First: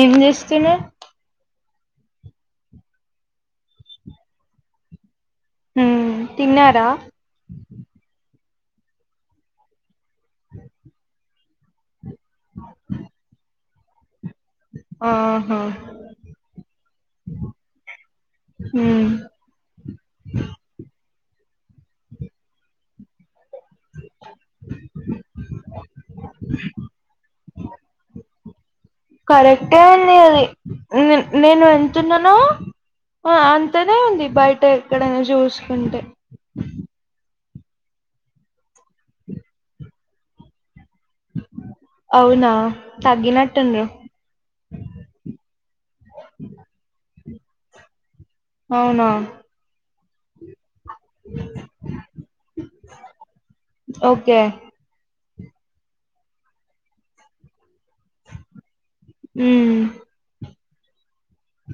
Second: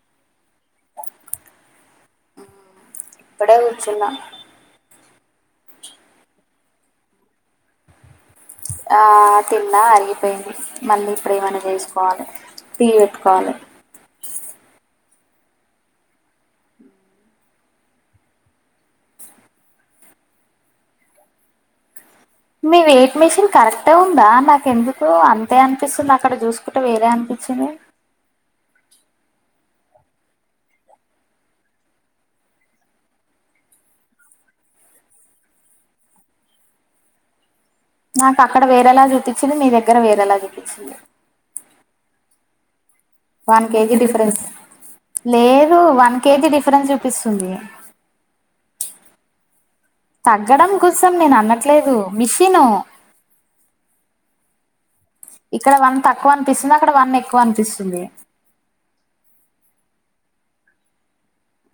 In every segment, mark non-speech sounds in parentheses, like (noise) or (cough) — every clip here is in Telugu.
ఏం చేస్తున్నావ్ ఇప్పుడే కూర్చున్నా హ్మ్ తిన్నారా ఆ తిన్నా అరిగిపోయింది మళ్ళీ ఇప్పుడు ఏమన్న చేసు కోవాలి టీ బెట్టుకోవాలి ఆహా ఉమ్ మీ వెయిట్ మీషన్ కరెక్టే ఉందా నాకు ఎందుకో అంతే అనిపిస్తుంది అక్కడ జూసుకుంటే వేరే అనిపించింది కరెక్టే నీ ది నేను వెళుతున్నానో ఆ అంతనే ఉంది బయట ఎక్కడైనా చూసుకుంటే నాకు అక్కడ వేరేలా చూపించింది మీ దగ్గర వేరేలా చూపించింది అవునా వన్ తగ్గినట్టుండ్రు కేజీ డిఫరెన్స్ లేదు వన్ కేజీ డిఫరెన్స్ చూపిస్తుంది అవునా తగ్గడం కోసం నేను అన్నట్లేదు మిషిను ఓకే ఇక్కడ వన్ తక్కువ అనిపిస్తుంది అక్కడ వన్ ఎక్కువ అనిపిస్తుంది ఉమ్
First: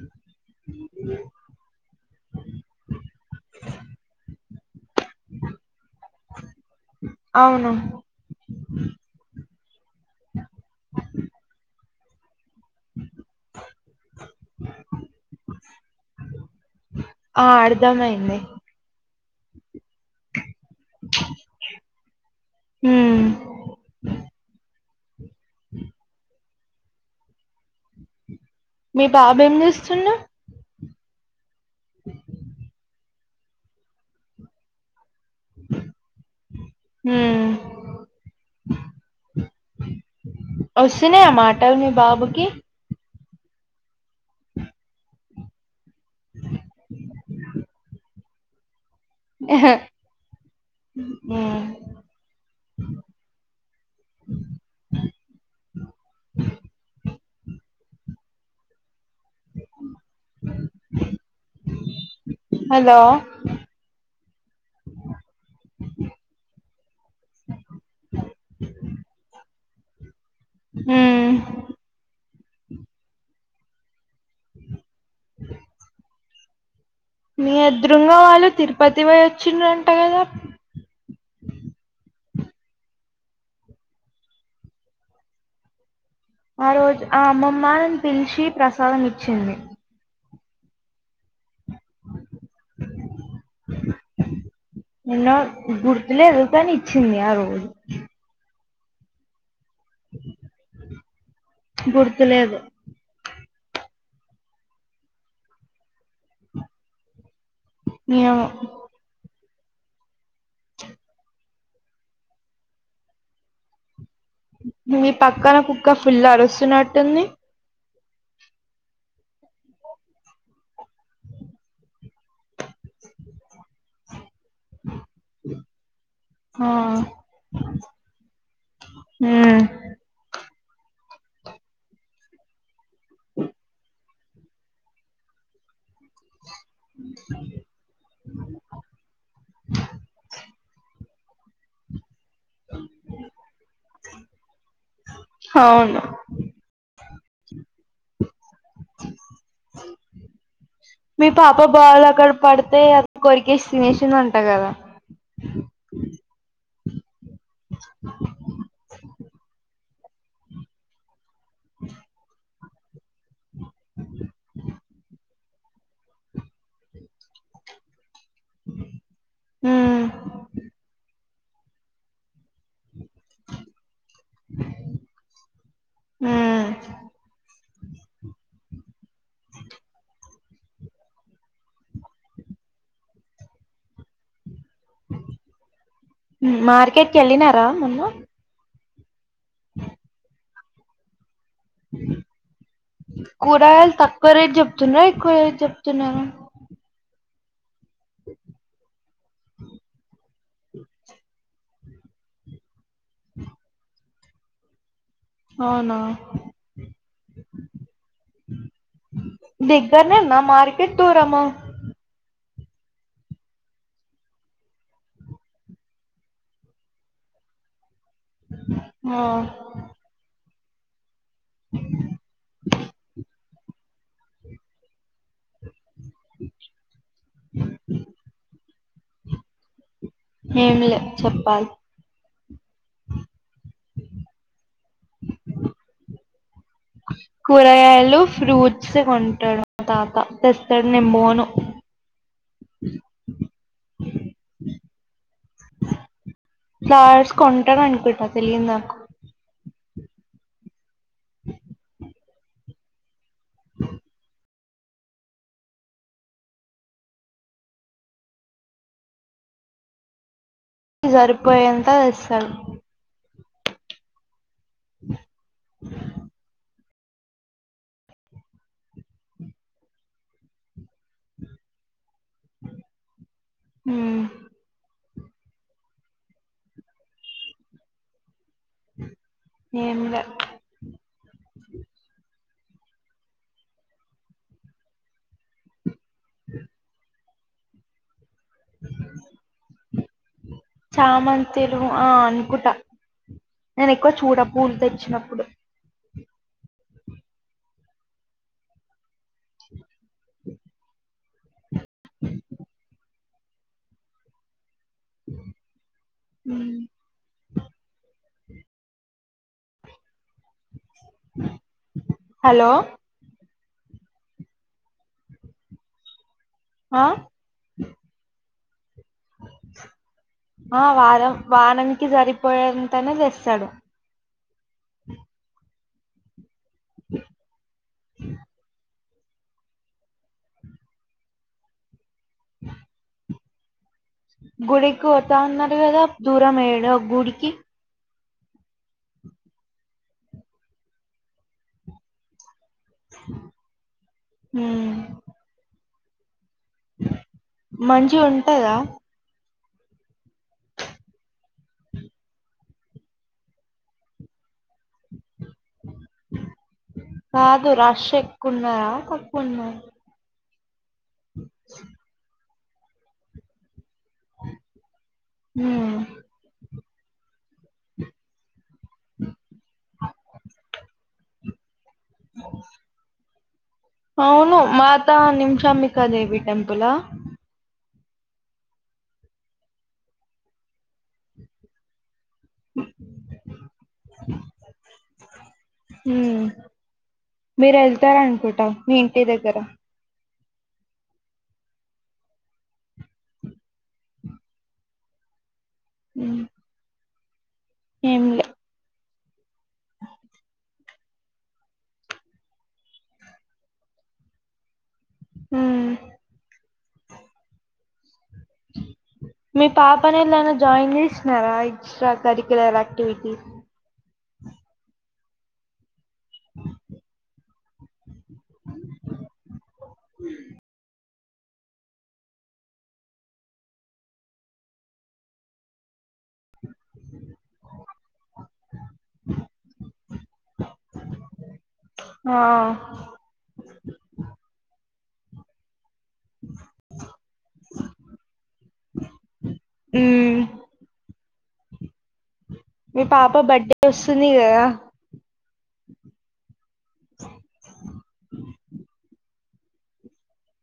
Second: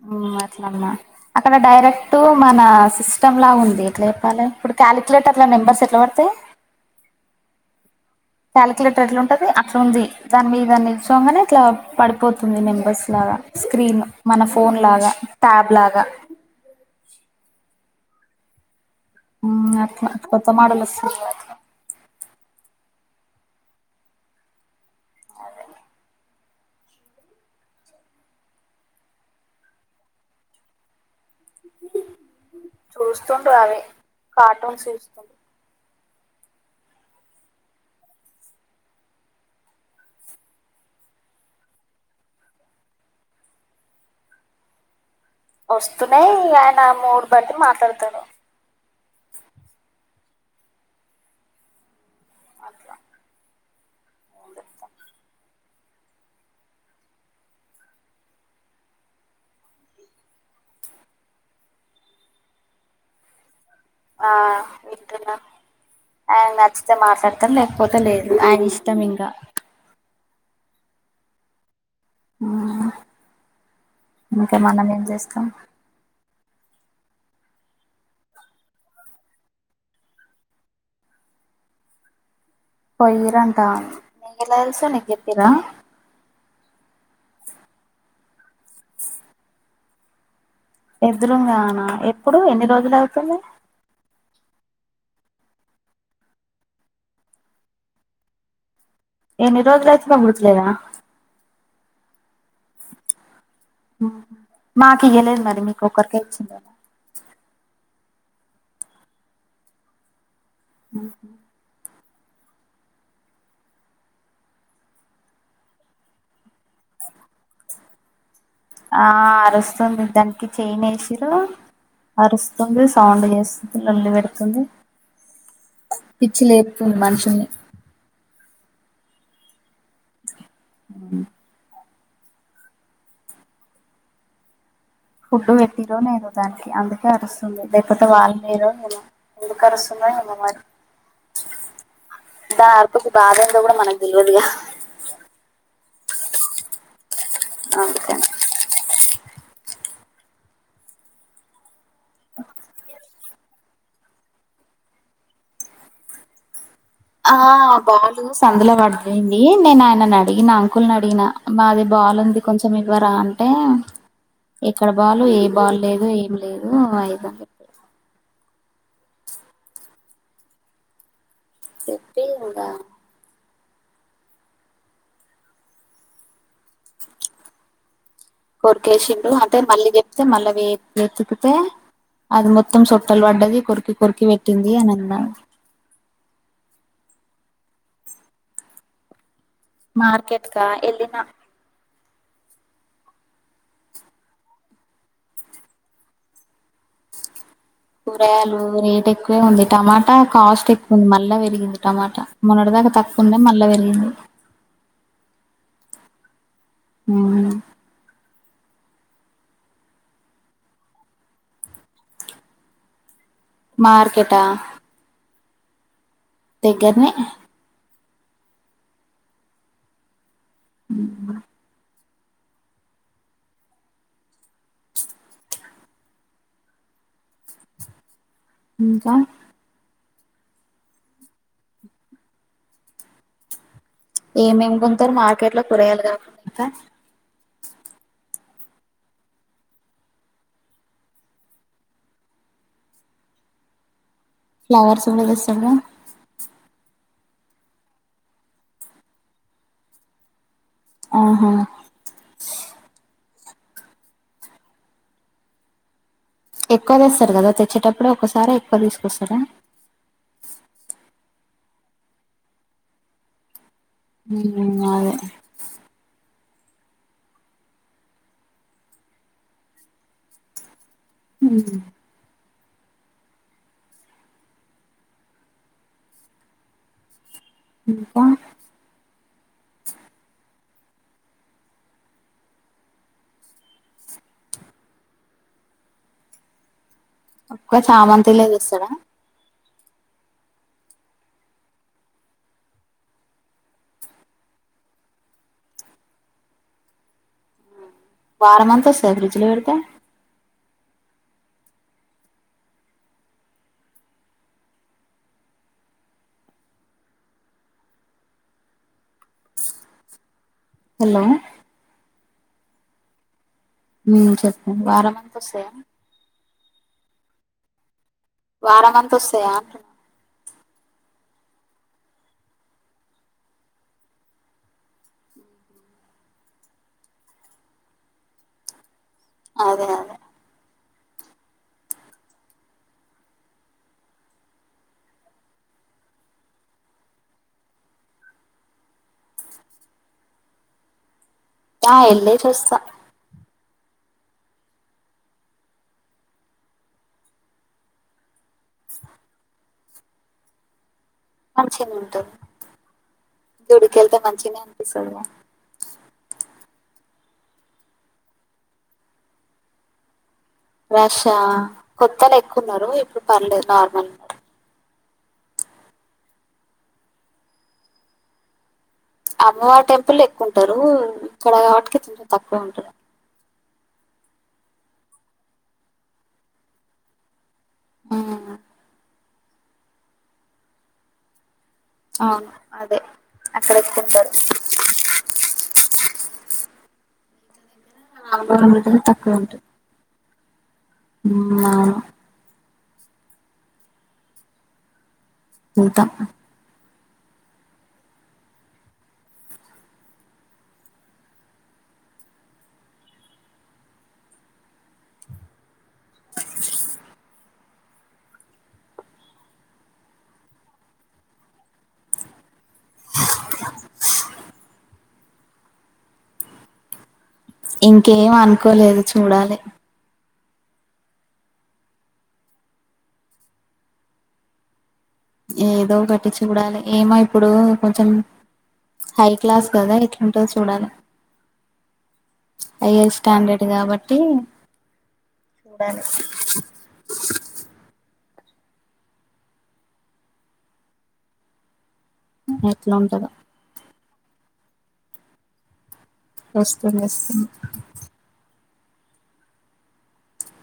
ఆ అట్లా అన్న అక్కడ డైరెక్ట్ మన సిస్టమ్ లా ఉంది ఎట్లా చెప్పాలి ఇప్పుడు కాలిక్యలేటర్ నెంబర్స్ ఎట్లా పడతాయి అవును కాలిక్యులేటర్ ఎట్లా ఉంటది అట్లా ఉంది దాని మీద నిలుచోంగానే ఇట్లా పడిపోతుంది తొమ్మిది మెంబర్స్ లాగా స్క్రీన్ మన ఫోన్ లాగా ట్యాబ్ లాగా ఆ అర్ధమయింది అ అట్లా కొత్త మోడల్ వస్తే చూడాలి ఉమ్ (inaudible) మీ బాబా ఏం చేస్తుండు చూస్తుండు అవే కార్టూన్స్ చూస్తు ఉమ్ వస్తున్నాయా మాటలు మీ బాబుకి వస్తూనే ఆయన మూడు బట్టి మాట్లాడతాడు ఉమ్ ఉ హలో ఆ వింటున్న ఆయన కి నచ్చితే మాట్లాడతారు లేకపోతే లేదు ఆయన ఇష్టం ఇంకా ఉమ్ ఇంక మనం ఏం చేస్తాం మీ ఎదురు ఉన్న వాళ్ళు తిరుపతి పోయి వచ్చిండ్రంట కదా పోయిరంటా నీకు ఎట్లా తెలుసు నీకు చెప్పిరా ఆ రోజు ఆ అమ్మమ్మ నన్ను పిలిచి ప్రసాదం ఇచ్చింది ఎదురుంగానా ఎప్పుడు ఎన్ని రోజులు అవుతుంది నిన్న గుర్తులేదుకాని ఇచ్చింది ఆ రోజు ఏన్ని రోజులు అయితుందో గుర్తులేదా గుర్తు లేదు మాకియ్యలేదు మరి మీకు ఒకరికే ఇచ్చిందేమో ఏమో ఉ మీ పక్కన కుక్క పిల్ల అరుస్తున్నట్టుంది ఆ అరుస్తుంది దానికి చేయన్ వేసిరు అరుస్తుంది సౌండ్ చేస్తుంది లోల్లి పెడుతుంది పిచ్చి ఆ లేపుతుంది మనుషుల్ని ఉం ఉం ఫుడ్డు పెట్టిరో నేను దానికి అందుకే అరుస్తుంది లేకపోతే వాళ్ళు మీేరో (unintelligible) నేను ఎందుకు అరుస్తుందొ ఏమో మరి దాని అరుపుకు బాధ ఏందొ కూడా మనకు తెలివదుగా అవును అందుకని మీ పాప బాలు అక్కడ పడతే కొరికేసి తీనేసింది అంట కదా ఆ బాలు సందులో పడిపొయింది నేను ఆయన అడిగిన అంకుల్ని అడిగిన మాది బాల్ ఉంది కొంచెం ఇవ్వరా అంటే ఎక్కడ బాల్ ఏ బాలు లేదు ఏం లేదు అయిద ఉం చెప్ప ఇంగ ఉం కోర్కేసిండు అంటే మళ్ళీ చెప్తే మళ్ళీవి వెతుకితే అది మొత్తం సొట్టల్ పడ్డది కొరుకి కొరుకి పే మార్కెట్కి వెళ్ళినారా మోన్న మార్కెట్ కా ఎల్లినా కూర గాయాలు తక్కువ రేటు చెప్తున్నర ఎక్కువ రేటు చెప్తున్నరా కూరగాయలు రేట్ ఎక్కువే ఉంది టమాటా కాస్ట్ ఎక్కువ ఉంది మళ్ళా పెరిగింది టమాటా మొన్నటి దాకా తక్కు ఉండే మళ్ళా పెరిగింది అవునా అవును దగ్గరనేన్న మార్కెట్ దూరమా మార్కెట్ ఆ దగ్గరనే ఆ ఉం బ ఇంకా ఏమ్ లే చెప్పాలి ఏమేమ్ కొంటారు మార్కెట్ లో కూరగాయలు గాక ఇంకా కూరగాయలు ఫ్రూట్స్ కొంటాడు తాత తెస్తాడు నేమ్ బోను ఫ్లావర్స్ వర ద స (unintelligible) ఫ్లవర్స్ కొంటడనుకుంట తెలవదు నాకు ఆహా ఎక్కువ తెస్తారు కదా తెచ్చేటప్పుడుే ఒకసారి ఎక్కువ తీసుకొస్తారా జరిపోయే అంత తెస్తాడు ఉం అదే హు హమ్ ఉం ఇంకా ఏంలే అ అక్కడ చామంతిలే చస్తాడా చామంతిలు ఆ అనుకుంటా నేను ఎక్కువ చూడ పూలు తె ఇచ్చినప్పుడు వారం అంతా వస్తా ఫ్రిడ్జ్ లో పెడితే ఉ అ హలో హలో ఉ చెప్పు వారంమంత వస్తాయా ఆ వారంమంత్ ఆ వారం వాననికి సరిపోయేంతైనే తెస్తాడు అదే అదే గుడికి పోతా అన్నారు కదా దూరం వేయడు గుడికి ఆ ఎలేసి వస్తా ఉ మంచి ఉంటదా మంచిగానే ఉంటుంది గుడికి వెళ్తే మంచిగానే అనిపిస్తుంది గా కాదు రష్ ఎక్కువన్నారా తక్కువ ఉన్నారు రష్ ఆ కొత్తలో ఎక్కువ ఉన్నారు ఇప్పుడు పర్లేదు నార్మల్ ఉన్నారు ఉ అమ్మవారి టెంపుల్ ఎక్కువంటారు ఇక్కడ కాబట్క కొంచం తక్కువ ఉంటారు అవును మాతా నింశాబిక దేవి టెంపుల్ ఆ ఆ ఆ అదే అక్కడ ఎక్కు ఉంటారు ఉ మీరు వెళ్తార అనుకుంటాం మీ ఇంటి దగ్గర ఉ మా ఉంటా ఏం లే ఉ మీ పాపనే ఎలానా జాయిన్ చేసినారా ఎక్స్ట్రా కరికు్యలర్ యాక్టివిటీస్ ఇంకేం అనుకోలేదు చూడాలి ఏదో ఒకటి చూడాలి ఏమైత్ ఇప్పుడు కొంచెం హై క్లాస్ కదా ఎట్లాంటుందో చూడాలి ఆ హయ్యర్ స్టాండర్డ్ కాబట్టి చూడాలి హ్మ్ ఎట్లా ఉంటదో వస్తుంది కదా వస్తుంది వస్తుంది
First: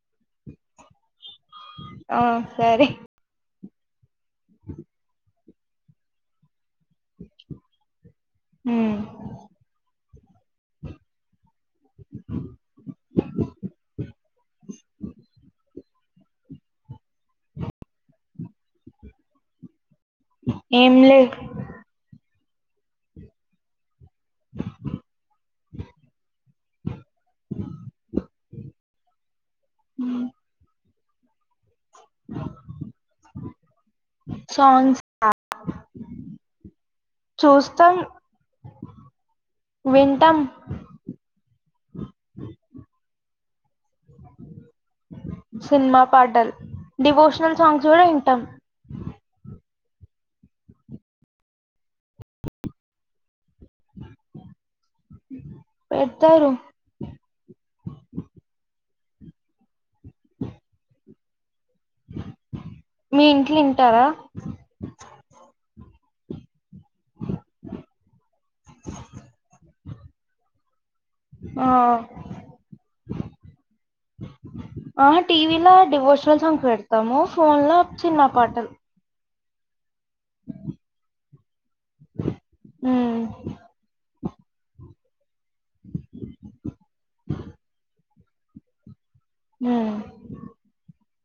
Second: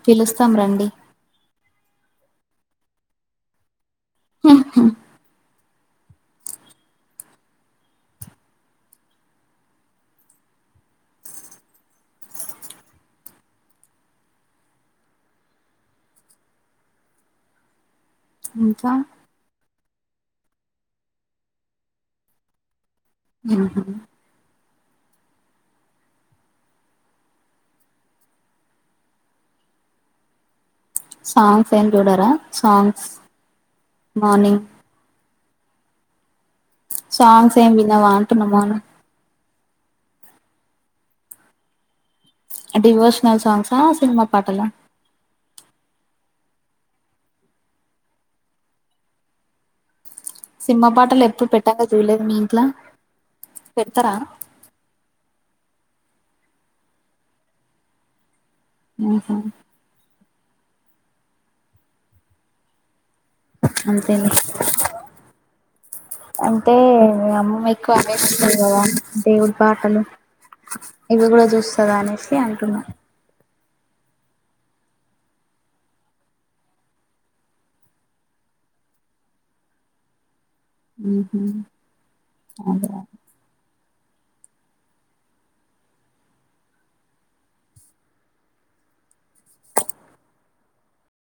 పిలుస్తాం రండి ఆ సరే (inaudible) హ్మ్ (inaudible) (inaudible) (inaudible) ఇంకా ఏం లే హ్మ్ హు (inaudible) సాంగ్స్ ఏం చూడరా సాంగ్స్ మార్నింగ్ సాంగ్స్ (inaudible) సాంగ్స్ ఏ చూస్తాం వినవా అంటున్నా మార్నింగ్ వింటాం డివోషనల్ సాంగ్స్ ఆ సినిమా పాటలా సినిమా పాటలు డివోషనల్ సాంగ్స్ కూడా వింటాం సినిమా పాటలు ఎప్పుడు పెట్టంగా చూడలేదు మీ ఇంట్లో పెడతారా పెడతారు ఆహా మీ ఇంట్లో వింటారా అంతేలే అంటే అమ్మమ్మ ఎక్కువ అవే వింటాది కదా దేవుడి పాటలు ఇవి కూడా ఆ చూస్తదా అనేసి అంటున్నా ఆ టీవీలో డివోషనల్ సాంగ్స్ పెడతాము ఫోన్ లో సినిమా పాటలు హ్మ్ హు అదే ఉమ్ (inaudible) (inaudible) హ్మ్